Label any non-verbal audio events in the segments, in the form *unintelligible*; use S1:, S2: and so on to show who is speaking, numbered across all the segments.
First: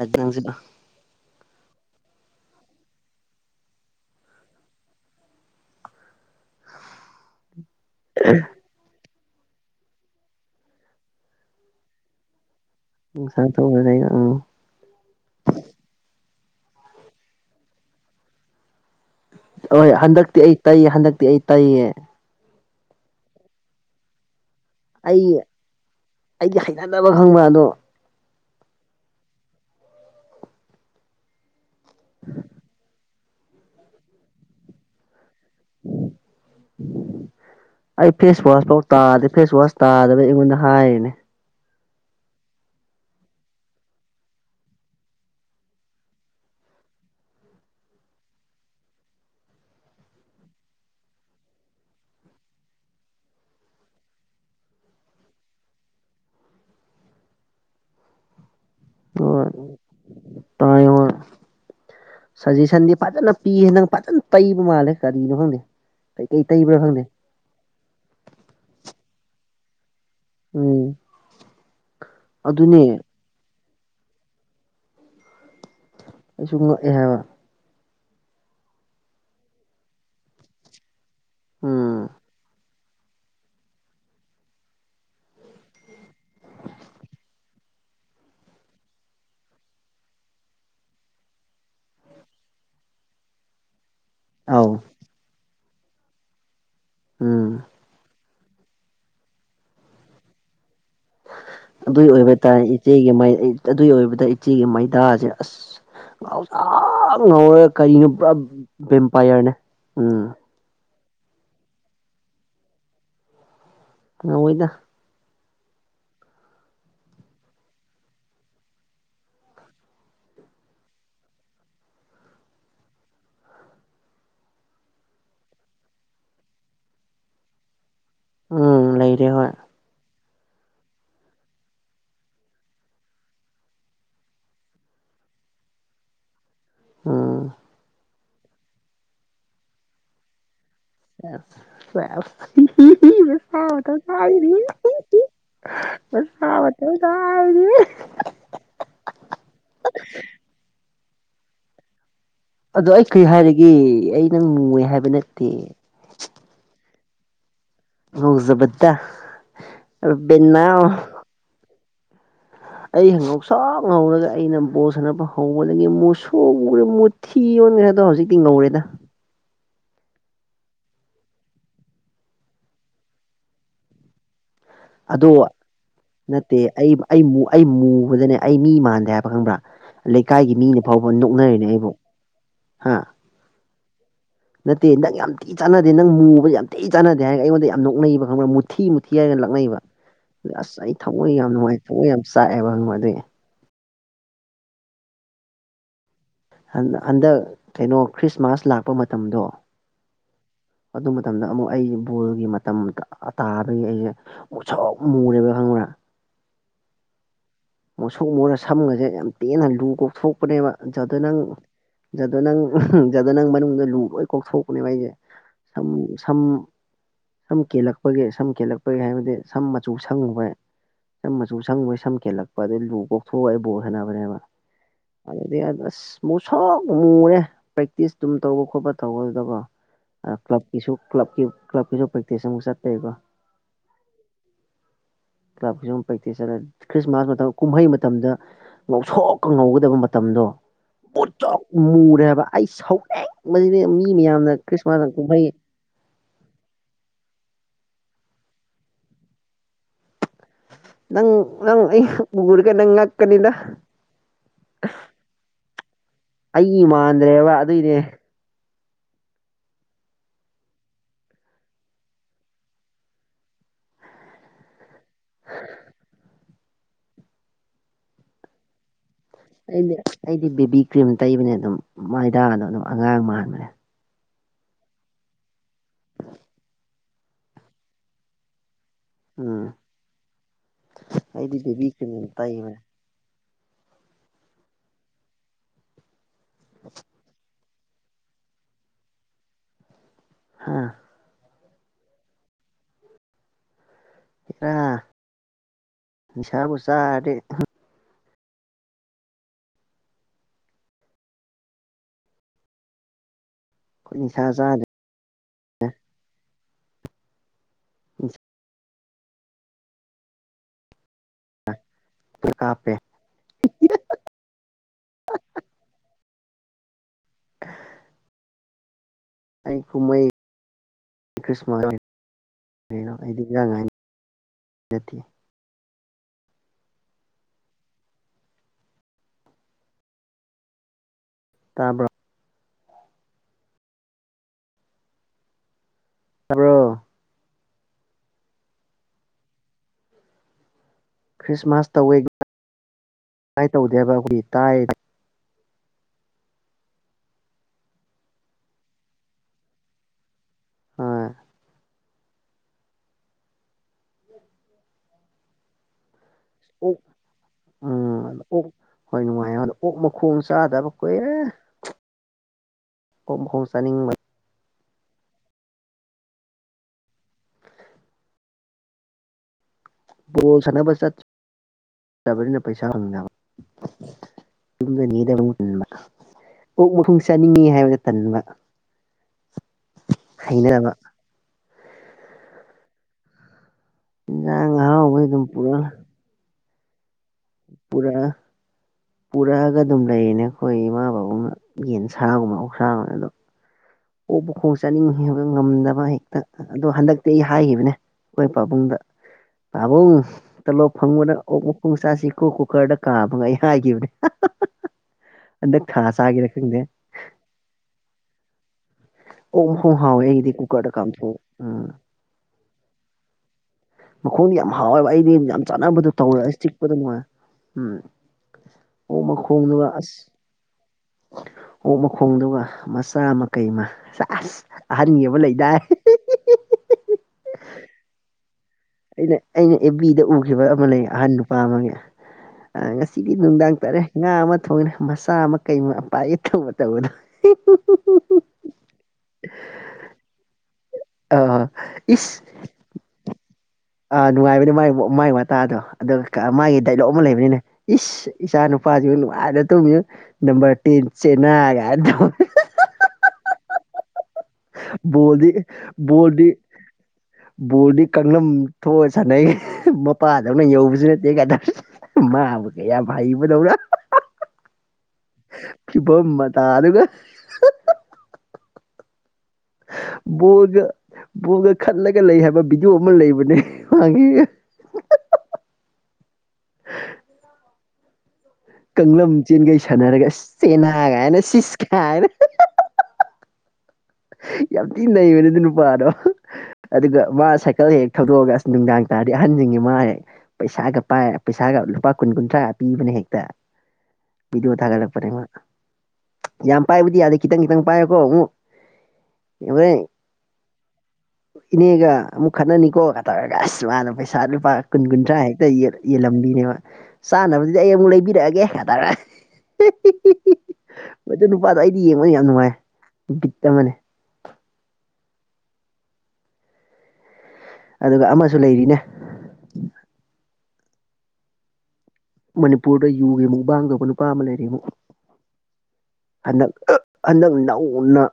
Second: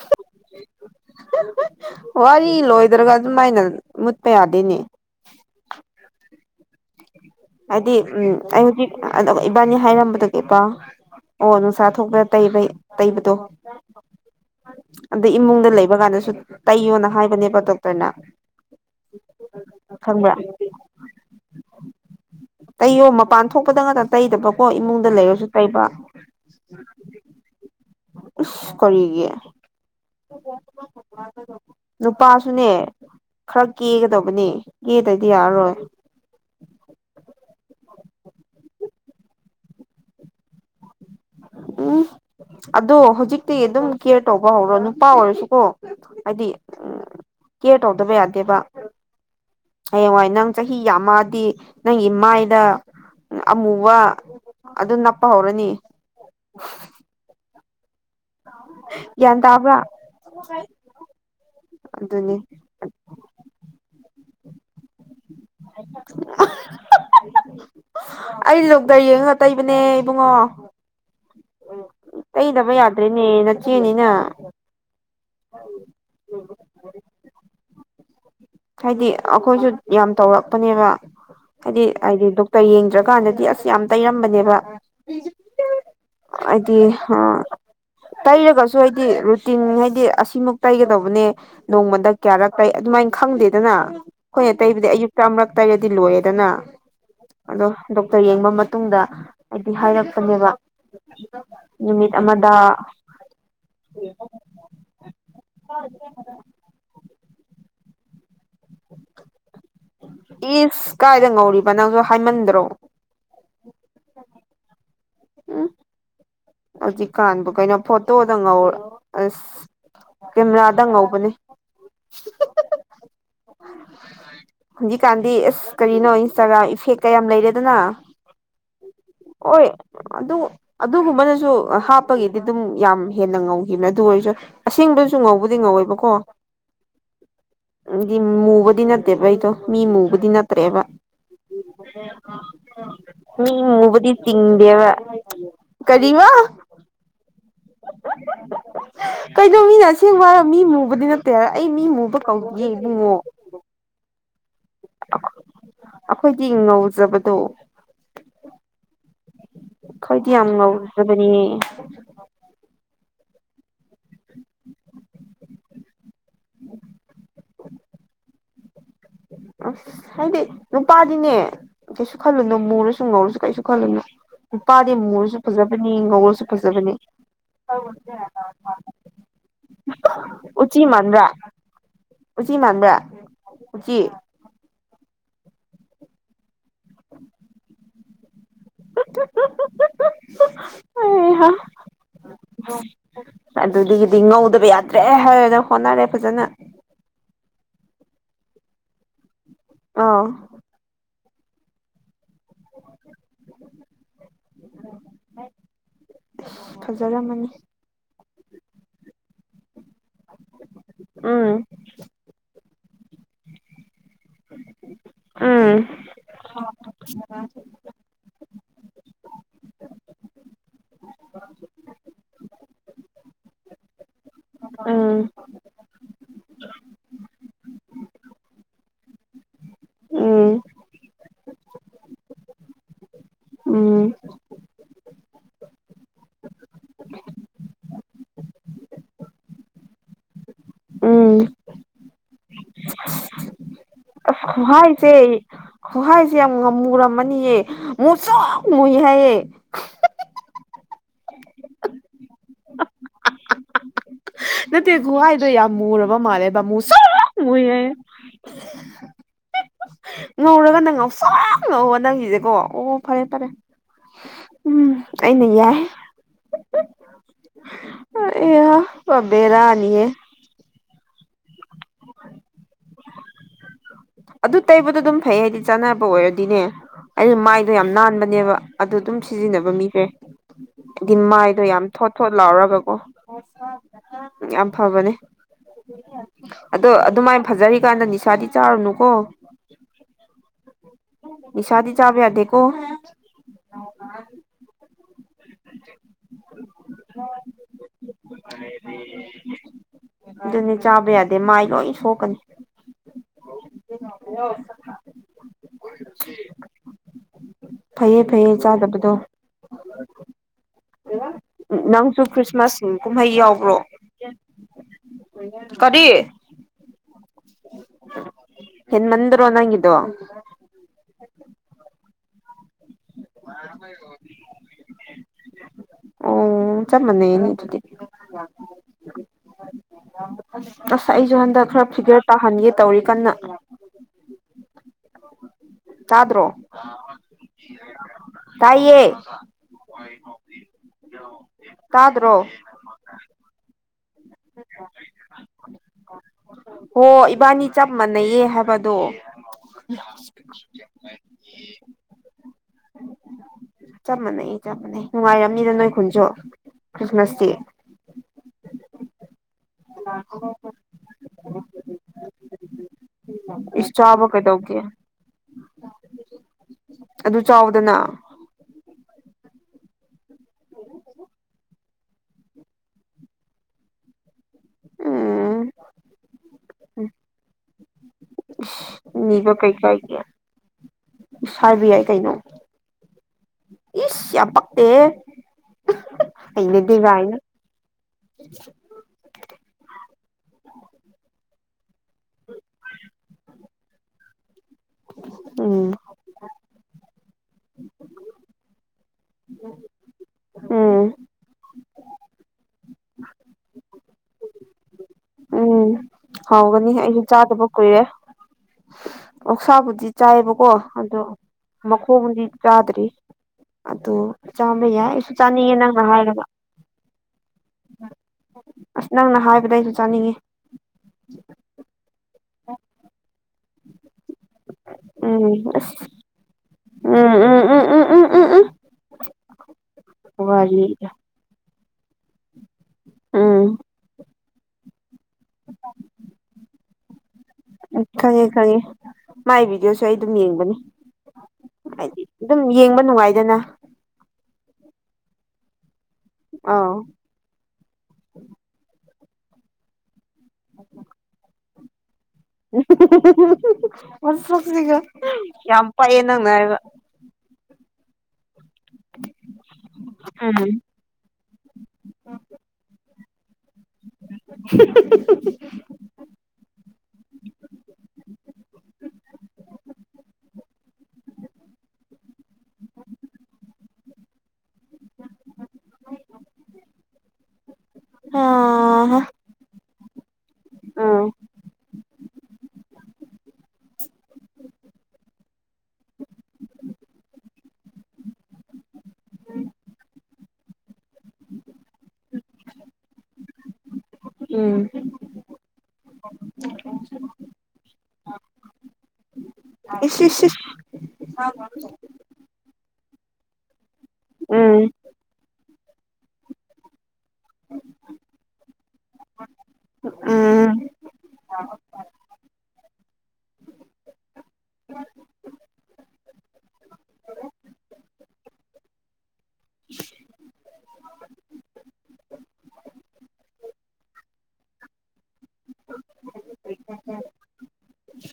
S1: ꯑꯦꯖꯪꯁꯤꯗ
S2: ꯋꯥꯔꯤ ꯂꯣꯏꯗ꯭ꯔꯒ ꯑꯗꯨꯝꯃꯥꯏꯅ ꯃꯨꯠꯄ ꯌꯥꯗꯦꯅꯦ ꯑꯗ ꯎꯝ ꯍꯧꯖꯤ ꯑꯗꯨꯒ ꯏꯕꯥꯅꯤ ꯍꯥꯏꯔꯝꯕꯗꯨꯒ ꯏꯄꯥ ꯑꯣ ꯅꯨꯡꯁꯥ ꯊꯣꯛꯇ ꯇꯩꯕꯩ ꯇꯩꯕꯗꯣ
S1: ꯅꯨꯡꯁꯥ ꯊꯣꯛꯅ ꯂꯩꯕ ꯎꯝ
S2: ꯑꯗꯩ ꯏꯃꯨꯡꯗ ꯂꯩꯕ ꯀꯥꯟꯗꯁꯨ ꯇꯩꯌꯣꯅ ꯍꯥꯏꯕꯅꯦꯕ ꯗꯣꯛꯇꯔꯅ
S1: ꯍꯣꯏ
S2: ꯈꯪꯕ꯭ꯔꯥ
S1: ꯍꯟꯗꯛꯇꯤ ꯑꯩ ꯇꯩꯌꯦ ꯍꯟꯗꯛꯇꯤ ꯑꯩ ꯇꯩꯌꯦ
S2: ꯇꯩꯌꯣ ꯃꯄꯥꯟ ꯊꯣꯛꯄꯗ ꯉꯥꯛꯇ ꯇꯩꯗꯕ ꯀꯣ ꯏꯃꯨꯡꯗ
S1: ꯑꯩ
S2: ꯂꯩꯔꯁꯨ ꯇꯩꯕ
S1: ꯑꯩꯗꯤ ꯍꯩꯅꯗꯕ ꯈꯪꯕ꯭ꯔ ꯑꯗꯣ
S2: ꯀꯒꯦ ꯅꯨꯄꯥꯁꯨꯅꯦ ꯈꯔ ꯀꯦꯒꯗꯧꯕꯅꯦ ꯀꯦꯗ ꯗꯔꯣꯏ
S1: ꯑꯩ ꯐꯦꯁ ꯋꯥꯁ ꯐꯥꯎ ꯇꯥꯗꯦ ꯐꯦꯁ ꯋꯥꯁ ꯇꯥꯗꯕꯩ ꯑꯩꯉꯣꯟꯗ ꯍꯥꯏꯔꯤꯅꯦ
S2: ꯎꯝ ꯑꯗꯣ ꯍꯧꯖꯤꯛꯇꯤ ꯑꯗꯨꯝ ꯀꯦꯌꯔ ꯇꯧꯕ ꯍꯧꯔꯣ ꯅꯨꯄꯥ ꯑꯣꯏꯔꯁꯨꯀꯣ ꯍꯥꯏꯗꯤ ꯎꯝ ꯀꯦ ꯇꯧꯗꯕ ꯌꯥꯗꯦꯕ ꯍꯌꯦꯡꯋꯥꯏ ꯅꯪ ꯆꯍꯤ ꯌꯥꯝꯃꯗꯤ ꯅꯪꯒꯤ ꯏꯃꯥꯏꯗ ꯎ ꯑꯃꯨꯕ ꯑꯗꯨ ꯅꯞꯄ ꯍꯧꯔꯅꯤ ꯌꯥꯟ
S1: ꯑꯣ
S2: ꯇꯥꯕ
S1: ꯇꯥꯏꯌꯣ ꯁꯖꯦꯁꯟꯗꯤ ꯐꯖꯅ ꯄꯤꯌꯦꯦ ꯅꯪ ꯐꯖꯅ ꯇꯩꯕ ꯃꯥꯜꯂꯦ ꯀꯔꯤꯅꯣ ꯈꯪꯗꯦ ꯀꯩꯀꯩ ꯇꯩꯕ꯭ꯔꯥ ꯈꯪꯗꯦ
S2: ꯑꯩ ꯂꯣꯛꯗ ꯌꯦꯡ ꯉ ꯇꯕꯅꯦ ꯏꯕꯨꯡꯉꯣ
S1: ꯎꯝ
S2: ꯇꯩꯗꯕ
S1: ꯑꯗꯨꯅꯦ
S2: ꯌꯥꯗ꯭ꯔꯦꯅꯦ ꯀꯅꯤꯅ
S1: ꯑꯩꯁꯨ ꯉꯛꯑꯦ ꯍꯥꯏꯕ
S2: ꯍꯥꯏꯗꯤ ꯑꯩꯈꯣꯏꯁꯨ ꯌꯥꯝ ꯇꯧꯔꯛꯄꯅꯦꯕ ꯍꯥꯏꯗꯤ
S1: ꯎꯝ
S2: ꯍꯥꯏꯗꯤ ꯗꯣꯛꯇꯔ ꯌꯦꯡꯒ ꯗ꯭ꯔꯀꯥꯟꯗꯗꯤ ꯑꯁ ꯌꯥꯝ ꯇꯩꯔꯝꯕꯅꯦꯕ ꯑꯗꯨꯗꯤ ꯑ ꯇꯩꯔꯒꯁꯨ ꯍꯥꯏꯗꯤ ꯔꯨꯇꯤꯟ ꯍꯥꯏꯗꯤ ꯑꯁꯤꯃꯨꯛ ꯇꯩꯒꯗꯧꯕꯅꯦ ꯅꯣꯡꯃꯗ ꯀꯌꯥꯔꯛ ꯇꯩ ꯑꯗꯨꯃꯥꯏꯅ ꯈꯪꯗꯦꯗꯅ ꯑꯩꯈꯣꯏꯅ
S1: ꯑꯧ
S2: ꯑꯇꯩꯩꯕꯗꯤ ꯑꯌꯨꯛꯛꯇ ꯃꯔꯛ ꯇꯩꯔꯗꯤ ꯂꯣꯏꯌꯦꯦꯗꯅ
S1: ꯎꯝ
S2: ꯑꯗꯣ ꯗꯣꯛꯇꯔ ꯌꯦꯡꯕ ꯃꯇꯨꯡꯗ ꯑꯩꯗꯤ ꯍꯥꯏꯔꯛꯄꯅꯦꯕ ꯍ
S1: ꯑꯗꯨꯏ ꯑꯣꯏꯕ ꯇꯥꯔꯦ ꯏꯆꯦꯒꯤ ꯑꯗꯨꯒꯤ ꯑꯣꯏꯕꯗ ꯏꯆꯦꯒꯤ ꯃꯩꯗꯥꯁꯦ ꯑꯁ ꯉ ꯉꯥꯎꯔꯒ ꯀꯔꯤꯅꯣ ꯄꯨꯔꯥ ꯕꯦꯝꯄꯥꯌꯔꯅꯦ
S2: ꯏꯁ ꯀꯥꯏꯗ ꯉꯧꯔꯤꯕ ꯅꯪꯁꯨ ꯍꯥꯏꯃꯟꯗ꯭ꯔꯣ
S1: ꯑ ꯑꯣꯏꯣꯏꯗ
S2: ꯎꯝ ꯍꯧꯖꯤꯛꯀꯥꯟꯕꯨ ꯀꯩꯅꯣ ꯐꯣꯇꯣꯗ ꯉꯧ ꯑꯁ ꯀꯦꯃꯦꯔꯥꯗꯪ ꯉꯧꯕꯅꯦ ꯍꯧꯖꯤꯛꯀꯥꯟꯗꯤ ꯑꯁ ꯀꯔꯤꯅꯣ ꯏꯟꯁꯇꯥꯒ꯭ꯔꯥꯝ ꯏꯐꯦꯛ ꯀꯌꯥꯝ ꯂꯩꯔꯦꯗꯅ
S1: ꯎꯝ ꯂꯩꯔꯦ ꯍꯣꯏ
S2: ꯑꯗꯨ ꯑꯗꯨꯒꯨꯝꯕꯅꯁꯨ ꯍꯥꯞꯄꯒꯤꯗꯤ ꯑꯗꯨꯝ ꯌꯥꯝ ꯍꯦꯟꯅ ꯉꯧꯈꯤꯕꯅꯦ ꯑꯗꯨ ꯑꯣꯏꯔꯁꯨ ꯑꯁꯦꯡꯕꯁꯨ ꯨ ꯉꯧꯕꯗꯤ ꯉꯧꯋꯦꯕꯀꯣ
S1: ꯑꯝ
S2: ꯃꯨꯕꯨꯗꯤ ꯅꯠꯇꯦꯕ ꯑꯩꯗꯣ ꯃꯤ ꯃꯨꯕꯨꯗꯤ ꯅ
S1: ꯁ
S2: ꯏꯕ ꯀꯔꯤꯃ ꯀꯩꯅꯣ ꯃꯤꯅ ꯑꯁꯦꯡꯕꯔ ꯃꯤ ꯃꯨꯕꯗꯤ ꯅꯠꯇꯦ ꯍꯥꯏꯔ ꯑꯩ ꯃꯤ ꯃꯨꯕ ꯀꯧꯗꯤꯌꯦ
S1: ꯑꯗꯣ ꯑꯩ
S2: ꯏꯕꯨꯡꯉꯣ
S1: ꯀꯩ ꯍꯥꯏꯔꯒꯦ ꯑꯩ ꯅꯪ ꯅꯨꯉꯦ ꯍꯥꯏꯕ ꯅꯠꯇꯦ
S2: ꯑ ꯑꯩꯈꯣꯏꯗꯤ ꯌꯥꯝ
S1: ꯍꯖꯕꯠꯇꯕꯟꯅ
S2: ꯉꯧꯖꯕꯅꯦ
S1: ꯑꯩ ꯍꯪ ꯉꯧꯁꯥ ꯉꯧꯔꯒ ꯑꯩꯅ ꯕꯣꯜ ꯁꯥꯟꯄ ꯍꯧꯕꯗꯒꯤ ꯃꯨꯠꯁꯨꯨꯨꯔꯦ ꯃꯨꯤ ꯐꯤ ꯌꯣꯟꯈ꯭ꯔꯦ ꯑꯗꯣ ꯍꯧꯖꯤꯛꯇꯤ ꯉꯧꯔꯦꯗ
S2: ꯎ ꯍꯥꯏꯗꯤ ꯅꯨꯄꯥꯗꯅꯦ ꯀꯩꯁꯨ ꯈꯜꯂꯨꯅꯨ ꯃꯨꯔꯁꯨ ꯉꯧꯔꯁꯨ ꯀꯩꯁꯨ ꯈꯜꯂꯨꯅꯨ ꯅꯨꯄꯥꯗꯤ
S1: ꯑꯗꯣ
S2: ꯃꯨꯔꯁꯨ ꯐꯖꯕꯅꯤ ꯉꯧꯔꯁꯨ
S1: ꯅꯠꯇꯦ ꯑꯩ
S2: ꯐꯖꯕꯅꯤ
S1: ꯑꯩ ꯃꯨꯕꯗꯅꯦ ꯑꯩ ꯃꯤ ꯃꯥꯟꯗꯦ ꯍꯥꯏꯕ ꯈꯪꯕ꯭ꯔꯥ ꯂꯩꯀꯥꯏꯒꯤ ꯃꯤꯅ ꯐꯥꯎꯕ ꯅꯣꯛꯅꯔꯤꯦꯅꯦ ꯑꯩꯕꯨ
S2: ꯖꯤ
S1: ꯍꯥ
S2: ꯃꯥꯟꯕ꯭ꯔꯥ ꯎꯆꯤ
S1: ꯅꯠꯇꯦ ꯅꯪ ꯌꯥꯝ ꯊꯤ ꯆꯥꯟꯅꯗꯦ ꯅꯪ ꯃꯨꯕꯁ ꯌꯥꯝ ꯊꯤ ꯆꯥꯟꯅꯗꯦ ꯍꯥꯏꯔꯒ ꯑꯩꯉꯣꯟꯗ ꯌꯥꯝꯅ ꯅꯣꯛꯅꯩꯕ ꯈꯪꯕ꯭ꯔ ꯃꯨ ꯊꯤ ꯃꯨꯊꯤ ꯍꯥꯏꯔꯒ ꯂꯥꯛꯅꯩꯕ ꯑꯁ ꯑꯩ ꯊꯃꯣꯏ
S2: ꯍꯩꯍꯥ
S1: ꯌꯥꯝ ꯅꯨꯡꯉꯥꯏ ꯊꯃꯣꯏ ꯌꯥꯝ ꯆꯥꯛꯑꯦꯕꯪꯗꯤ
S2: ꯑꯗꯨꯗꯒꯤꯗꯤ ꯉꯧꯗꯕ ꯌꯥꯗ꯭ꯔꯦ ꯍꯥꯏꯔꯅ ꯍꯣꯠꯅꯔꯦ ꯐꯖꯅ
S1: ꯍꯟꯗꯛ ꯀꯩꯅꯣ ꯈ꯭ꯔꯤꯁꯃꯥꯁ ꯂꯥꯛꯄ ꯃꯇꯝꯗꯣ
S2: ꯑꯥ
S1: ꯑꯗꯨ ꯃꯇꯝꯗ ꯑꯃꯨꯛ ꯑꯩ ꯐꯨꯠꯕꯣꯜꯒꯤ ꯃꯇꯝ ꯇꯥꯕꯒꯤ ꯑꯩꯁꯦ ꯃꯨꯠꯁꯧ ꯃꯨꯔꯦꯕ ꯈꯪꯉꯨꯔꯥ
S2: ꯐꯖꯔꯝꯃꯅꯤ
S1: ꯁꯣꯛ ꯃꯔ ꯁꯝꯒꯁꯦ ꯌꯥꯝ ꯇꯦꯟꯅ ꯂꯨ ꯀꯣꯛꯊꯣꯛꯄꯅꯦꯕ ꯖꯗ ꯅꯪ
S2: ꯎꯝ
S1: ꯖꯗ ꯅꯪ ꯖꯗ ꯅꯪ ꯃꯅꯨꯡꯗ ꯂꯨ ꯂꯣꯏ ꯀꯣꯛꯊꯣꯛꯄꯅꯦꯕ ꯑꯩꯁꯦ
S2: ꯎꯝ
S1: ꯁꯝ ꯁꯝ ꯁꯝ ꯀꯦꯜꯂꯛꯄꯒꯤ ꯁꯝ ꯀꯦꯜꯂꯛꯄꯒꯤ ꯍꯥꯏꯕꯗꯤ ꯁꯝ ꯃꯆꯨ ꯁꯪꯉꯨꯕ ꯁꯝ ꯃꯆꯨ ꯁꯪ ꯃꯣꯏ ꯁꯝ ꯀꯦꯜꯂꯛꯄ ꯑꯗꯨꯗꯩ ꯂꯨ ꯀꯣꯛꯊꯣꯛꯑ ꯑꯩ ꯕꯣꯜꯁꯕꯅꯦꯕ
S2: ꯎꯝ
S1: ꯑꯗꯨꯗꯤ ꯑꯁ ꯃꯨꯛꯁꯛ ꯃꯨꯨꯔꯦ ꯄ꯭ꯔꯦꯛꯇꯤꯁ ꯑꯗꯨꯝ ꯇꯧꯕ ꯈꯣꯠꯄ ꯇꯧꯕꯗꯨꯗꯀꯣ
S2: ꯎꯝ
S1: ꯀ꯭ꯂꯕꯀꯤꯁꯨ ꯀ꯭ꯂ ꯀ꯭ꯂꯕꯀꯤꯁꯨ ꯄ꯭ꯔꯦꯛꯇꯤꯁ ꯑꯃꯨꯛ ꯆꯠꯇꯩꯀꯣ
S2: ꯎꯝ
S1: ꯀ꯭ꯂ ꯄ꯭ꯔꯦꯛꯇꯤꯁ ꯆꯠꯂ ꯈ꯭ꯔꯤꯁꯃꯥꯁ ꯀꯨꯝꯍꯩ ꯃꯇꯝꯗ ꯉꯧꯁꯣꯛꯀ ꯉꯧꯒꯗꯕ
S2: ꯎꯝ
S1: ꯃꯨꯁꯨꯛ ꯃꯨꯔꯦꯕꯥ ꯑꯩ ꯁꯧꯅꯤꯡꯕꯥꯖꯦꯗꯤ ꯃꯤ ꯃꯌꯥꯝꯅ ꯈ꯭ꯔꯤꯁꯃꯥꯁ
S2: ꯁꯦ
S1: ꯀꯨꯝꯍꯩ
S2: ꯍꯍꯥꯏꯁꯦ ꯌꯥꯝ ꯉꯝ ꯃꯨꯔꯝꯃꯅꯤꯑ ꯃꯨꯁꯣꯛ ꯃꯨꯏ ꯌꯍꯥꯏꯌꯦ
S1: ꯅꯪ ꯅꯪ ꯑꯩꯨꯔꯒ ꯅꯪ ꯉꯥꯀꯅꯤꯗ
S2: ꯅꯠꯇꯦ ꯒꯨꯍꯥꯏꯗꯣ ꯌꯥꯝ ꯃꯨꯔꯕ ꯃꯥꯜꯂꯦ ꯕꯥ
S1: ꯑꯩꯒꯤ
S2: ꯃꯨꯁꯨ
S1: ꯃꯥꯟꯗ꯭ꯔꯦꯕ
S2: ꯃꯨ ꯌꯥ
S1: ꯑꯗꯨꯏꯅꯦ
S2: ꯉꯧꯔꯒ ꯅꯪ ꯉꯧꯁꯥꯎ ꯉꯧꯕ ꯅꯪꯒꯤꯁꯦꯀꯣ ꯑꯣ ꯐꯔꯦ ꯐꯔꯦ ꯎꯝ ꯑꯩꯅ ꯌꯥꯏ ꯄꯔꯥ
S1: ꯑꯩꯗꯤ
S2: ꯕꯦꯔꯥꯅꯤꯌꯦ
S1: ꯑꯩꯗꯤ ꯕꯦꯕꯤ ꯀ꯭ꯔꯤꯝ ꯇꯩꯕꯅꯦ ꯑꯗꯨꯝ ꯃꯥꯏꯗꯥꯗꯣ ꯑꯗꯨꯝ ꯑꯉꯥꯡ ꯃꯥꯟꯕꯅꯦ
S2: ꯑꯗꯨ ꯇꯩꯕꯗꯣ ꯑꯗꯨꯝ ꯐꯩ ꯍꯥꯏꯗꯤ ꯆꯥꯅꯕ ꯑꯣꯏꯔꯗꯤꯅꯦ ꯑꯩ ꯃꯥꯏꯗꯣ ꯌꯥꯝ ꯅꯥꯟꯕꯅꯦꯕ ꯑꯗꯨ ꯑꯗꯨꯝ
S1: ꯎꯝ
S2: ꯁꯤꯖꯤꯟꯅꯕ ꯃꯤꯁꯩ ꯍꯥꯏꯗꯤ
S1: ꯑꯩꯗꯤ
S2: ꯃꯥꯏꯗꯣ ꯌꯥꯝ
S1: ꯕꯦꯕꯤ
S2: ꯊꯣꯠ
S1: ꯀ꯭ꯔꯤꯝ
S2: ꯊꯣꯠ
S1: ꯇꯩꯕꯅꯦ
S2: ꯂꯥꯎꯔꯒꯀꯣ ꯌꯥꯝ ꯐꯕꯅꯦ ꯑꯗꯣ ꯑꯗꯨꯃꯥꯏꯅ ꯐꯖꯔꯤ ꯗꯨꯀꯥꯟꯗꯅꯤ ꯁꯥꯗꯤ ꯆꯥꯔꯅꯨ ꯀꯣ
S1: ꯍꯥꯥ
S2: ꯅꯤꯁꯥꯗꯤ ꯆꯥꯕ ꯌꯥꯗꯀꯣ
S1: ꯍꯔ ꯅꯤꯁꯥꯕꯨ ꯆꯥꯔꯗꯤ
S2: ꯑ *unintelligible* ꯑꯗꯨꯅꯦ ꯆꯥꯕ ꯌꯥꯗꯦ ꯃꯥꯏ ꯂꯣꯏ ꯁꯣꯛꯀꯅꯤ
S1: ꯑꯩꯈꯣꯏ ꯅꯤꯁꯥ ꯆꯥꯗꯦ
S2: *inaudible* ꯐꯩꯌꯦ
S1: ꯅꯤꯁꯥ
S2: ꯐꯩꯌꯦ ꯆꯥꯗꯕꯗꯣ ꯅꯪꯁꯨ ꯈ꯭ꯔꯤꯁꯃꯥꯁ
S1: ꯀꯥꯞꯄꯦ
S2: ꯀꯨꯝꯍꯩ ꯌꯥꯎꯕ꯭ꯔꯣ ꯀꯔꯤ ꯌꯦꯟꯃꯟꯔꯑꯣ ꯅꯒꯗꯨꯣ
S1: ꯀ꯭ꯔꯤꯃꯣꯒ ꯉ *unintelligible*
S2: ꯑꯣ ꯆꯃ ꯃꯥꯅꯦꯅꯤ ꯗꯨꯗꯤ ꯑꯁ ꯑꯩꯁꯨ ꯍꯟꯗꯛ ꯈꯔ
S1: ꯇꯥꯕ꯭ꯔꯣ
S2: ꯐꯤꯒꯔ ꯇꯥꯍꯟꯒꯦ ꯇꯧꯔꯤ ꯀꯟꯅ ꯇꯥꯗ꯭ꯔꯣ
S1: ꯇꯥꯕ꯭ꯔꯣ
S2: ꯇꯥꯏꯌꯦ
S1: ꯈ꯭ꯔꯤꯁꯃꯥꯁ ꯇꯧꯋꯦ
S2: ꯇꯥꯗ꯭ꯔꯣ
S1: ꯀꯥꯏ ꯇꯧꯗꯦꯕ ꯑꯩꯈꯣꯏꯒꯤ ꯇꯥꯏ
S2: ꯍꯣ ꯏꯕꯥꯅꯤ ꯆꯞ ꯃꯥꯟꯅꯩꯌꯦ ꯍꯥꯏꯕꯗꯣ
S1: ꯍꯣꯏ
S2: ꯆꯞ ꯃꯥꯟꯅꯩ ꯆꯞ ꯃꯥꯟꯅꯩ ꯅꯨꯡꯉꯥꯏꯔꯝꯅꯤꯗ ꯅꯣꯏ ꯈꯨꯟꯁꯨ
S1: ꯑꯣ
S2: ꯈ꯭ꯔꯤꯁꯃꯥꯁꯇꯤ
S1: ꯎꯝ ꯑꯣꯛ ꯍꯣꯏ ꯅꯨꯡꯉꯥꯏꯗꯣ ꯑꯣꯛ ꯃꯈꯣꯡ ꯆꯥꯗꯕ ꯀꯨꯏꯔꯦ ꯑꯣꯛ ꯃꯈꯣꯡ
S2: ꯏꯁ
S1: ꯆꯥꯅꯤꯡꯕ
S2: ꯆꯥꯕ ꯀꯩꯗꯧꯒꯦ ꯑꯗꯨ ꯆꯥꯎꯗꯅ
S1: ꯕꯣꯜ ꯁꯥꯟꯅꯕ ꯆꯕꯅꯤꯅ ꯄꯩꯁꯥ ꯐꯪꯗꯕ ꯌꯨꯝꯗꯅꯤꯗ
S2: ꯎꯝ
S1: ꯑꯣꯣꯛ ꯃꯊꯨꯝ ꯆꯥꯅꯤꯡꯉꯦ ꯍꯥꯏꯕꯗ ꯇꯟꯕ
S2: ꯅꯤꯕ ꯀꯩꯀꯥꯏꯒꯦ
S1: ꯍꯩꯅꯗꯕ
S2: ꯍꯥꯏꯕ ꯌꯥꯏ ꯀꯩꯅꯣ ꯑꯁ ꯌꯥꯝ
S1: ꯏꯟꯖꯥꯡ
S2: ꯄꯛꯇꯦ
S1: ꯑꯍꯥꯎꯕ ꯑꯗꯨꯝ ꯄꯨꯔ
S2: ꯑꯩꯅ ꯗꯦꯒꯥꯏꯅ *inaudible*
S1: ꯄꯨꯔꯛꯑꯒ ꯑꯗꯨꯝ ꯂꯩꯌꯦꯅꯦ ꯑꯩꯈꯣꯏ ꯏꯃꯥ ꯕꯥꯕꯅ ꯌꯦꯟ ꯁꯥꯒꯨꯝꯕ ꯑꯧꯁꯥꯒ ꯑꯗꯣ ꯑꯣꯄ ꯈꯣꯡ ꯆꯠꯅꯤꯡꯦ ꯍꯥꯏꯕ
S2: ꯎꯝ
S1: ꯉꯝꯗꯕ ꯍꯦꯛꯇ ꯑꯗꯣ ꯍꯟꯗꯛ ꯑ ꯑꯩ ꯍꯥꯏꯈꯤꯕꯅꯦ ꯑꯩꯈꯣꯏ ꯄꯥꯕꯨꯡꯗ ꯄꯥꯕꯨꯡ ꯇꯂꯣꯞ
S2: ꯎꯝ
S1: ꯐꯪꯕꯗ ꯑꯣꯛ ꯃꯣꯡ ꯆꯥꯁꯤ ꯀ ꯀꯨꯀꯔꯗ ꯀꯥꯕ ꯉ ꯑꯩ ꯍꯥꯏꯈꯤꯕꯅꯦ ꯍꯟꯗꯛ
S2: ꯎꯝ
S1: ꯊꯥ ꯆꯥꯒꯦꯔꯥ ꯈꯪꯗꯦ
S2: ꯍꯒꯅꯤ ꯑꯩꯁꯨ ꯆꯥꯗꯕ ꯀꯨꯏꯔꯦ
S1: ꯑꯣꯛ ꯃꯈꯣꯡ
S2: ꯑꯣꯛꯁꯥꯕꯨꯗꯤ
S1: ꯍꯥꯎꯋꯦ ꯑꯩꯒꯤꯗꯤ
S2: ꯆꯥꯏꯕꯀꯣ
S1: ꯀꯨꯀꯔꯗ
S2: ꯑꯗꯣ
S1: ꯀꯥꯝꯊꯣꯛ ꯎꯝ
S2: ꯃꯈꯣꯡꯕꯨꯗꯤ ꯆꯥꯗ꯭ꯔꯤ ꯑꯗꯨ
S1: ꯃꯈꯣꯡꯗꯤ ꯌꯥꯝ
S2: ꯆꯥꯝꯕ ꯌꯥꯏ
S1: ꯍꯥꯎꯋꯦꯕ
S2: ꯑꯩꯁꯨ
S1: ꯑꯩꯗꯤ ꯌꯥꯝ
S2: ꯆꯥꯅꯤꯡꯉꯦ ꯅꯪꯅ
S1: ꯆꯥꯅꯕꯗꯣ
S2: ꯍꯥꯏꯔꯒ
S1: ꯇꯧꯔꯛꯑꯦ
S2: ꯑꯁ
S1: ꯑꯣ
S2: ꯅꯪꯅ ꯍꯥꯏꯕꯗ
S1: ꯃꯈꯣꯡꯗꯨ
S2: ꯑꯩꯁꯨ
S1: ꯑꯁ
S2: ꯆꯥꯅꯤꯡꯉꯦ
S1: ꯑꯣ ꯃꯈꯣꯡ ꯈꯣꯡꯗꯨꯒ ꯃꯆꯥ ꯑꯃ ꯀꯩ ꯑꯃ ꯑꯍꯟ ꯑꯃ
S2: ꯎꯝ
S1: ꯂꯩꯗꯥꯏ
S2: ꯑꯁ ꯎꯝ ꯎꯝ ꯎꯝ ꯎꯝ ꯎꯝ ꯎꯝ ꯎꯝ
S1: ꯑꯩꯅ ꯑꯩꯅ ꯑꯦꯕꯤꯗ ꯎꯈꯤꯕ ꯑꯃ ꯂꯩ
S2: ꯋꯥꯔꯤꯗꯣ
S1: ꯑꯍꯟ ꯅꯨꯄꯥ ꯑꯃꯒꯤ ꯑ ꯉꯁꯤꯗꯤ
S2: ꯎꯝ
S1: ꯅꯨꯡꯗꯥꯡ ꯇꯔꯦ ꯉꯥ ꯑꯃ ꯊꯣꯡꯉꯦ ꯃꯁꯥ ꯑꯃ ꯀꯩ ꯄꯥꯏꯑ ꯊꯧꯕ ꯇꯧꯕꯗꯣ
S2: ꯈꯪꯉꯦ ꯈꯪꯉꯦ ꯃꯥꯏ ꯚꯤꯗꯤꯑꯣꯁꯨ ꯑꯩ ꯑꯗꯨꯝ ꯌꯦꯡꯕꯅꯤ
S1: ꯑꯥ
S2: ꯍꯥꯏꯗꯤ
S1: ꯏꯁ
S2: ꯑꯗꯨꯝ ꯌꯦꯡꯕ ꯅꯨꯡꯉꯥꯏꯗꯅ
S1: ꯅꯨꯡꯉꯥꯏꯕꯅꯤꯒꯤ ꯃꯥꯒꯤ ꯋꯥꯗꯣ ꯑꯗꯨꯒ ꯃꯥꯒꯤ
S2: ꯑꯥꯎ
S1: ꯗꯥꯏꯂꯣꯛ ꯑꯃ ꯂꯩꯕꯅꯤꯅ ꯏꯁ ꯏꯆꯥ ꯅꯨꯄꯥꯁꯤ ꯗ ꯇꯨꯝ ꯅꯝꯕꯔ ꯇꯦꯟ ꯆꯦꯟꯅꯒꯝ
S2: ꯃꯁꯛꯁꯤꯒ
S1: ꯣꯗꯤ
S2: ꯌꯥꯝ ꯄꯛꯑꯦ
S1: ꯣꯗꯤ
S2: ꯅꯪꯅ ꯍꯥꯏꯕ
S1: ꯣꯗꯤ ꯀꯥꯡꯪꯅꯝ ꯊꯣꯛꯑ ꯁꯥꯟꯅꯩ ꯃꯄꯥꯗꯧꯅ
S2: ꯎꯝ
S1: ꯌꯧꯕꯁꯨ ꯅꯠꯇꯦ ꯀꯗ ꯃꯥꯕꯨ ꯀꯌꯥꯝ ꯃꯍꯩꯕꯗꯧꯔꯥ ꯏꯄꯝꯕ ꯇ ꯑꯗꯨꯒꯒ ꯕꯣꯔꯒ ꯕꯣꯔꯒ ꯈꯠꯂꯒ ꯂꯩ ꯍꯥꯏꯕ ꯚꯤꯗꯤꯑꯣ ꯑꯃ ꯂꯩꯕꯅꯦ ꯍ ꯀꯥꯡ
S2: ꯑꯥ
S1: ꯆꯦꯟꯒꯩ ꯁꯥꯟꯅꯔꯒ ꯆꯦꯅꯥ
S2: ꯎꯝ
S1: ꯀꯥꯏꯅ ꯁꯤꯁꯀ ꯍꯥꯏꯅ ꯌꯥꯝ ꯊꯤ ꯅꯩꯕꯅꯤ ꯑꯗꯨ ꯅꯨꯄꯥꯗꯣ ꯑꯗꯨꯒ ꯃꯥ ꯁꯥꯏꯀꯜ ꯍꯦꯛ ꯊꯧꯗꯣꯛꯑꯒ ꯑꯁ ꯅꯨꯡꯗꯥꯡ ꯇꯗꯤ ꯑꯖꯉꯤ ꯃꯥꯌꯦꯦ ꯄꯩꯁꯥꯒ ꯄꯥꯏ ꯄꯩꯁꯥꯒ ꯂꯨꯄꯥ ꯀꯨꯟ ꯀꯨꯟꯊ꯭ꯔꯥ ꯄꯤꯕꯅ ꯍꯦꯛꯇ ꯚꯗꯤꯑꯣ
S2: ꯎꯝ
S1: ꯊꯥꯒꯠꯂꯛꯄꯅꯦ ꯉ ꯌꯥꯝ ꯄꯥꯏꯕꯨꯗꯤ ꯌꯥꯗꯦ ꯈꯤꯇꯪ ꯈꯤꯇꯪ ꯄꯥꯏꯔꯀꯣ ꯑꯃꯨꯛ ꯌꯥꯝꯕꯔꯦ
S2: ꯎꯝ
S1: ꯏꯅꯦꯒ ꯑꯃꯨꯛ ꯈꯠꯅꯅꯤ ꯀꯣ ꯈ ꯇꯔꯒꯥꯁ ꯃꯥꯅ ꯄꯩꯁꯥ ꯂꯨꯄꯥ ꯀꯨꯟ ꯀꯨꯟꯊ꯭ꯔꯥ ꯍꯥꯏꯦꯛꯇ ꯌꯦ ꯂꯝꯕꯤꯅꯦꯕ ꯆꯥꯅꯕꯗꯨꯗꯤ ꯑꯩ ꯑꯃꯨꯛ ꯂꯩꯕꯤꯔꯛꯑꯒꯦ ꯍꯥꯏꯇꯥꯔꯦ
S2: ꯎꯝ
S1: ꯃ ꯅꯨꯄꯥꯗꯣ ꯑꯩꯗꯤ ꯌꯦꯡꯕꯅ ꯌꯥꯝ ꯅꯨꯡꯉꯥꯏ ꯗ ꯃꯅꯦ ꯑꯗꯨꯒ ꯑꯃꯁꯨ ꯂꯩꯔꯤꯅꯦ ꯃꯅꯤꯄꯨꯔꯗ ꯌꯨꯒꯤ ꯑꯃꯨꯛꯕꯥꯥꯡꯗꯕ ꯅꯨꯄꯥ ꯑꯃ ꯂꯩꯔꯤ ꯑꯃꯨꯛ ꯍꯟꯗꯛ ꯍꯟꯗꯛ ꯅꯧꯅ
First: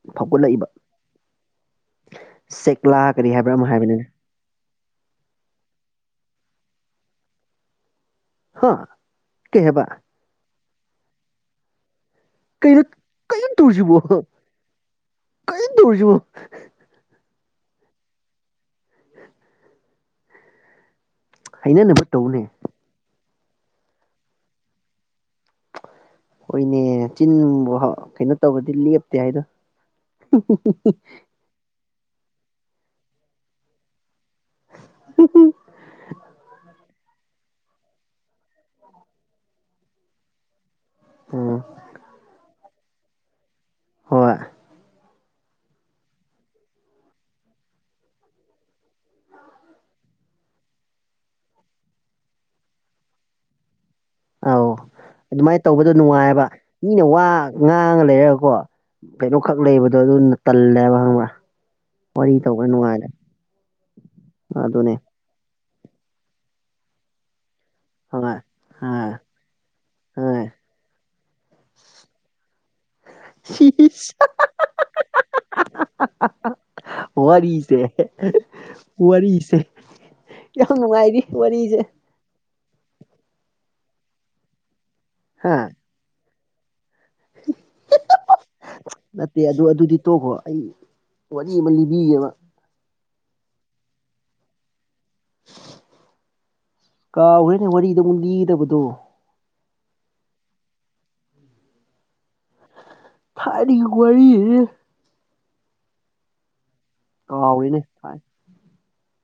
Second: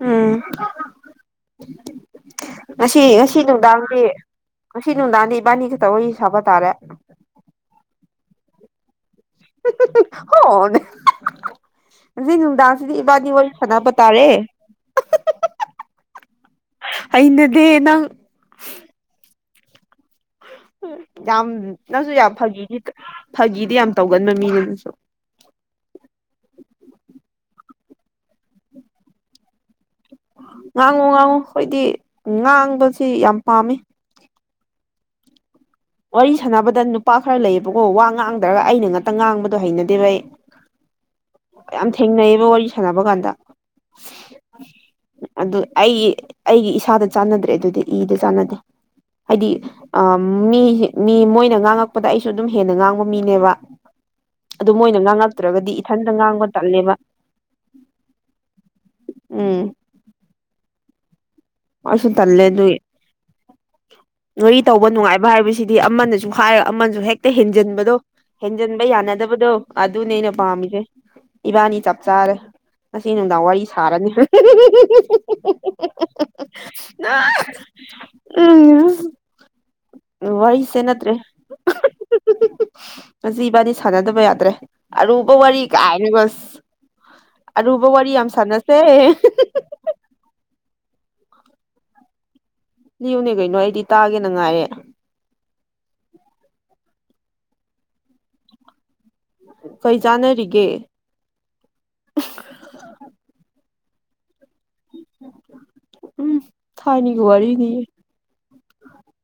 S2: ꯎꯝ
S1: ꯐꯥꯎꯒꯠꯂꯛꯏꯕ ꯁꯦꯛꯂꯥ
S2: ꯉꯁꯤ
S1: ꯀꯔꯤ
S2: ꯉꯁꯤ
S1: ꯍꯥꯏꯕ꯭ꯔꯥ ꯑꯃ
S2: ꯅꯨꯡꯗꯥꯡꯗꯤ
S1: ꯍꯥꯏꯕꯅꯤꯅꯦ
S2: ꯉꯁꯤ ꯅꯨꯡꯗꯥꯡꯗꯤ ꯏꯕꯥꯅꯤ ꯈꯛꯇ ꯋꯥꯔꯤ ꯁꯥꯕ ꯇꯥꯔꯦ
S1: ꯍꯥ ꯀꯩ ꯍꯥꯏꯕ
S2: ꯍꯅꯦ
S1: ꯀꯩꯅꯣ
S2: ꯏꯕꯥꯅꯤ
S1: ꯀꯔꯤꯝ
S2: ꯋꯥꯔꯤ ꯁꯥꯟꯅꯕ
S1: ꯇꯧꯔꯤꯁꯤꯕꯣ
S2: ꯇꯥꯔꯦ
S1: ꯀꯔꯤꯝ ꯇꯧꯔꯤꯁꯤꯕꯣ
S2: ꯑꯩꯅꯗꯦ ꯅꯪ ꯌꯥꯝ
S1: ꯍꯩꯅꯅꯕ
S2: ꯅꯪꯁꯨ ꯌꯥꯝ
S1: ꯇꯧꯅꯦ
S2: ꯐꯥꯒꯤꯗꯤ ꯐꯥꯒꯤꯗꯤ ꯌꯥꯝ ꯇꯧꯒꯟꯕ ꯃꯤꯅꯅꯪꯁꯨ
S1: ꯍꯣꯏꯅꯦ ꯆꯤꯟꯕꯨ ꯀꯩꯅꯣ ꯇꯧꯔꯗꯤ ꯂꯦꯞꯇꯦ ꯍꯥꯏꯗꯣ
S2: ꯉꯥꯡꯉꯨ ꯉꯥꯡꯉꯨ ꯑꯩꯣꯏꯗꯤ ꯉꯥꯡꯕꯁꯤ ꯌꯥꯝ ꯄꯥꯝꯃꯤ
S1: ꯎ
S2: ꯋꯥꯔꯤ ꯁꯥꯟꯅꯕꯗ ꯅꯨꯄꯥ ꯈꯔ ꯂꯩꯌꯦꯕꯀꯣ ꯋꯥ ꯉꯥꯡꯗ꯭ꯔꯒ ꯑꯩꯅ ꯉꯥꯛꯇ ꯉꯥꯡꯕꯗꯣ ꯍꯩꯅꯗꯦꯕ ꯑꯩ
S1: ꯎꯝ
S2: ꯌꯥꯝ ꯊꯦꯡꯅꯩꯌꯦꯕ ꯋꯥꯔꯤ ꯁꯥꯟꯅꯕ ꯀꯥꯟꯗ
S1: ꯍꯣꯏ
S2: ꯑꯗꯨ ꯑꯩꯒꯤ ꯑꯩꯒꯤ ꯏꯁꯥꯗ ꯆꯥꯟꯅꯗ꯭ꯔꯦ ꯑꯗꯨꯗꯤ ꯏꯗ ꯆꯥꯟꯅꯗꯦ ꯍꯥꯏꯗꯤ ꯑ ꯃꯤ ꯃꯤ ꯃꯣꯏꯅ ꯉꯥꯡꯉꯛꯄꯗ ꯑꯩꯁꯨ ꯑꯗꯨꯝ ꯍꯦꯟꯅ ꯉꯥꯡꯕ ꯃꯤꯅꯦꯕ
S1: ꯑꯧ
S2: ꯑꯗꯨ ꯃ
S1: ꯑꯗꯨꯃꯥꯏꯅ ꯇꯧꯕꯗꯣ ꯅꯨꯡꯉꯥꯏꯕ ꯃꯤꯅ ꯋꯥ ꯉꯥꯡꯉ ꯂꯩꯔꯒꯀꯣ ꯀꯩꯅꯣ ꯈꯛ
S2: ꯎꯝ
S1: ꯂꯩꯕꯗꯣ ꯑꯗꯨꯅ ꯇꯜꯂꯦꯕ ꯍꯪꯕ
S2: ꯑꯩꯁꯨ ꯇꯜꯂꯦ ꯑꯗꯨꯏ ꯉꯔꯤ ꯇꯧꯕ
S1: ꯑꯗꯨꯅꯦ
S2: ꯅꯨꯡꯉꯥꯏꯕ ꯍꯥꯏꯕꯁꯤ ꯑꯃꯅꯁꯨ ꯍꯥꯏꯔꯒ ꯑꯃꯁꯁꯨ ꯍꯦꯛꯇ ꯍꯦꯟꯖꯤꯟ ꯗꯣ
S1: ꯍꯣꯏ
S2: ꯍꯦꯟꯖꯤꯟꯕ
S1: ꯍꯣꯏ
S2: ꯌꯥꯅꯗꯕꯗꯣ ꯑꯗꯨꯅꯦ ꯑꯩꯅ
S1: ꯍꯣꯏ
S2: ꯄꯥꯝꯃꯤꯁꯦ ꯏꯕꯥꯅꯤ ꯆꯞ ꯆꯥꯔꯦ ꯑꯁꯤ ꯅꯅꯨꯡꯗꯥ ꯋꯥꯔꯤ ꯁꯥꯔꯅꯤ
S1: ꯁꯤꯁ ꯋꯥꯔꯤꯔꯤꯁꯦ
S2: ꯎꯝ
S1: ꯋꯥꯔꯤꯔꯤꯁꯦ ꯌꯥꯝ ꯅꯨꯡꯉꯥꯏꯔꯤ ꯋꯥꯔꯤꯁꯦ
S2: ꯉꯕꯥꯅꯤ ꯁꯥꯟꯅꯗꯕ ꯌꯥꯗ꯭ꯔꯦ ꯑꯔꯨꯕ ꯋꯥꯔꯤ
S1: ꯍꯥ
S2: ꯀꯥꯏꯁ
S1: ꯅꯠꯇꯦ ꯑꯗꯨ ꯑꯗꯨꯗꯤ ꯇꯣꯛꯈꯣ ꯑꯩ ꯋꯥꯔꯤ ꯑꯃ ꯂꯤꯕꯤꯒꯕ
S2: ꯂꯤꯌꯨꯅꯦ ꯀꯩꯅꯣ ꯑꯩꯗꯤ ꯇꯥꯒꯦꯅ ꯉꯥꯏꯔꯦ
S1: ꯀꯥ ꯍꯣꯔꯦꯅ ꯋꯥꯔꯤꯗ ꯑꯃꯨꯛ ꯂꯤꯗꯕꯗꯣ
S2: ꯀꯩꯖꯥꯅꯔꯤꯒꯦ
S1: ꯑꯗꯤ ꯀ ꯄꯨꯋꯥꯔꯤ
S2: ꯎꯝ ꯊꯥꯏꯅꯒꯤ
S1: ꯀꯥꯎꯔꯦꯅꯦ
S2: ꯋꯥꯔꯤꯅꯤꯌꯦ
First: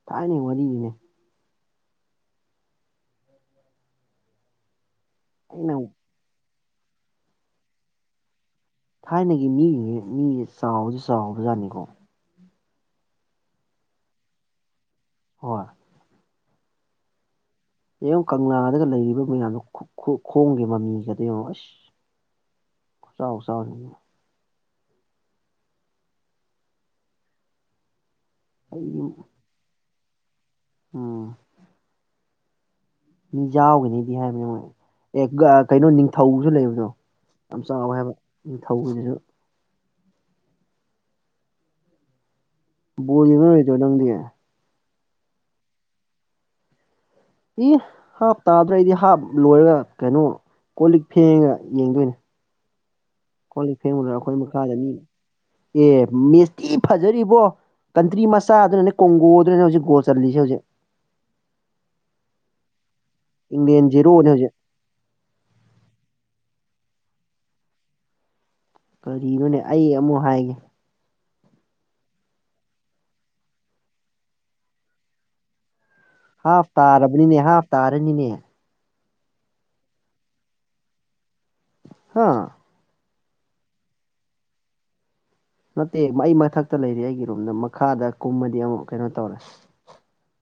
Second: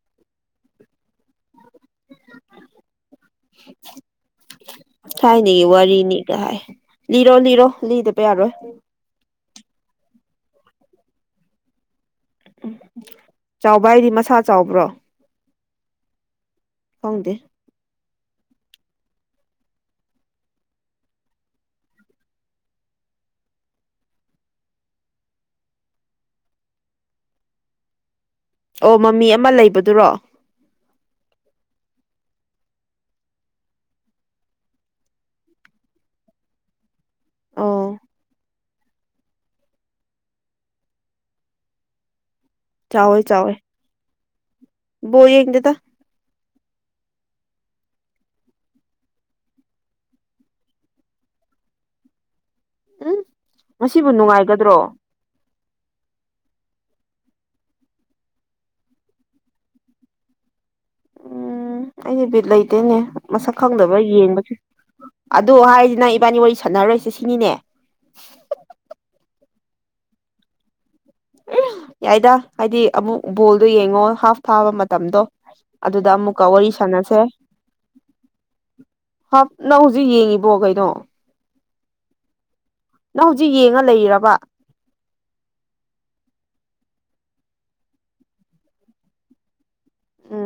S1: ꯊꯥꯏꯅꯩ ꯋꯥꯔꯤꯅꯤꯅꯦ
S2: ꯊꯥꯏꯅꯦ
S1: ꯑꯩꯅ
S2: ꯋꯥꯔꯤꯅꯤ ꯀꯥꯏ ꯂꯤꯔꯣ ꯂꯤꯔꯣ ꯂꯤꯗ ꯄꯌꯥꯔꯣ
S1: ꯊꯥꯏꯅꯒꯤ ꯃꯤ ꯃꯤ ꯆꯥꯎꯕꯗꯤ ꯆꯥꯎꯕꯖꯥꯠꯅꯤꯀꯣ
S2: ꯎ ꯆꯥꯎꯕ ꯍꯥꯏꯗꯤ ꯃꯁꯥ ꯆꯥꯎꯕ꯭ꯔꯣ
S1: ꯍꯣꯏ
S2: ꯐꯪꯗꯦ
S1: ꯌꯦꯡꯉ ꯀꯪꯂꯥꯗꯒ ꯂꯩꯔꯤꯕ ꯃꯌꯥꯝꯗꯣ ꯈꯣꯡꯒꯦ ꯃꯃꯤꯒꯗꯣ ꯌꯦꯡꯉꯣ ꯑꯁ ꯑꯣꯁꯥꯎꯁꯥꯎ
S2: ꯑꯣ ꯃꯃꯤ ꯑꯃ ꯂꯩꯕꯗꯨꯔꯣ
S1: ꯑꯣ ꯃꯤ ꯌꯥꯎꯒꯅꯤꯗꯤ ꯍꯥꯏꯕꯅꯦ ꯃꯣꯏ ꯑꯦ ꯀꯩꯅꯣ ꯅꯤꯡꯊꯧꯁꯨ ꯂꯩꯕꯗꯣ ꯌꯥꯝ
S2: ꯑꯣ
S1: ꯆꯥꯎꯋꯦ ꯍꯥꯏꯕ ꯅꯤꯡꯊꯧꯒꯤꯁꯤꯁꯨ ꯕꯣꯜ ꯌꯦꯡꯉꯔꯣꯢꯗ꯭ꯔꯣ ꯅꯪꯗꯤ
S2: ꯕꯥꯜꯛ ꯌꯦꯪꯗꯦꯗꯥ
S1: ꯏ ꯍꯥꯞ ꯇꯥꯗ꯭ꯔꯩꯗꯤ ꯍꯥꯞ ꯀꯣꯜ ꯂꯤꯛ ꯐꯦꯡꯉꯒ ꯌꯦꯡꯗꯣꯏꯅꯦ
S2: ꯎꯝ
S1: ꯀꯣꯜ ꯂꯤꯛ ꯐꯦꯡꯕꯗ
S2: ꯉꯁꯤꯕꯨ
S1: ꯑꯩꯈꯣꯏ
S2: ꯅꯨꯡꯉꯥꯏꯒꯗ꯭ꯔꯣ
S1: ꯃꯈꯥꯗꯅꯤ ꯑꯦ ꯃꯦꯁꯊꯤ ꯐꯖꯔꯤꯕꯣ ꯀꯟꯇ꯭ꯔꯤ ꯃꯆꯥꯗꯨꯅꯅꯦ ꯀꯣꯡꯒꯣꯗꯨꯅꯅꯦ ꯍꯧꯖꯤꯛ ꯒꯣꯜ ꯆꯁꯦ ꯍꯧꯖꯤꯛ
S2: ꯎꯝ ꯑꯩꯗꯤ ꯕꯤꯠ ꯂꯩꯇꯦꯅꯦ ꯃꯁꯛ
S1: ꯏꯪꯂꯦꯟ
S2: ꯈꯪꯗꯕ꯭ꯔꯥ
S1: ꯖꯦꯔꯣꯅꯦ ꯍꯧꯖꯤꯛ
S2: ꯌꯦꯡꯕꯁꯦ ꯑꯗꯨ ꯍꯥꯏꯔꯤꯁꯤ ꯅꯪ ꯏꯕꯥꯅꯤ ꯋꯥꯔꯤ ꯁꯥꯟꯅꯔꯣꯏꯁꯦ ꯁꯤꯅꯤꯅꯦ
S1: ꯀꯔꯤꯅꯣꯅꯦ ꯑꯩ ꯑꯃꯨꯛ ꯍꯥꯏꯒꯦ
S2: ꯌꯥꯏꯗ ꯍꯥꯏꯗꯤ ꯑꯃꯨꯛ ꯕꯣꯜꯗꯣ ꯌꯦꯡꯉꯣ ꯍꯥꯐ ꯊꯥꯕ ꯃꯇꯝꯗꯣ ꯑꯗꯨꯗ ꯑꯃꯨꯛꯀ ꯋꯥꯔꯤ
S1: ꯍꯥꯐ
S2: ꯁꯥꯟꯅꯁꯦ
S1: ꯇꯥꯔꯕꯅꯤꯅꯦ ꯍꯥꯐ ꯇꯥꯔꯅꯤꯅꯦ
S2: ꯍꯥꯞ ꯅꯪ ꯍꯧꯖꯤꯛ ꯌꯦꯡꯉꯤꯕꯣ ꯀꯩꯅꯣ
S1: ꯍꯥ
S2: ꯅꯪ ꯍꯧꯖꯤꯛ ꯌꯦꯡꯉ ꯂꯩꯔꯕ
S1: ꯅꯠꯇꯦ ꯑꯩ ꯃꯊꯛꯇ ꯂꯩꯔꯤ ꯑꯩꯒꯤ ꯔꯨꯝꯗ ꯃꯈꯥꯗ ꯀꯨꯝꯃꯗꯤ ꯑꯃꯨꯛ ꯀꯩꯅꯣ ꯇꯧꯔꯦ
S2: ꯎꯝ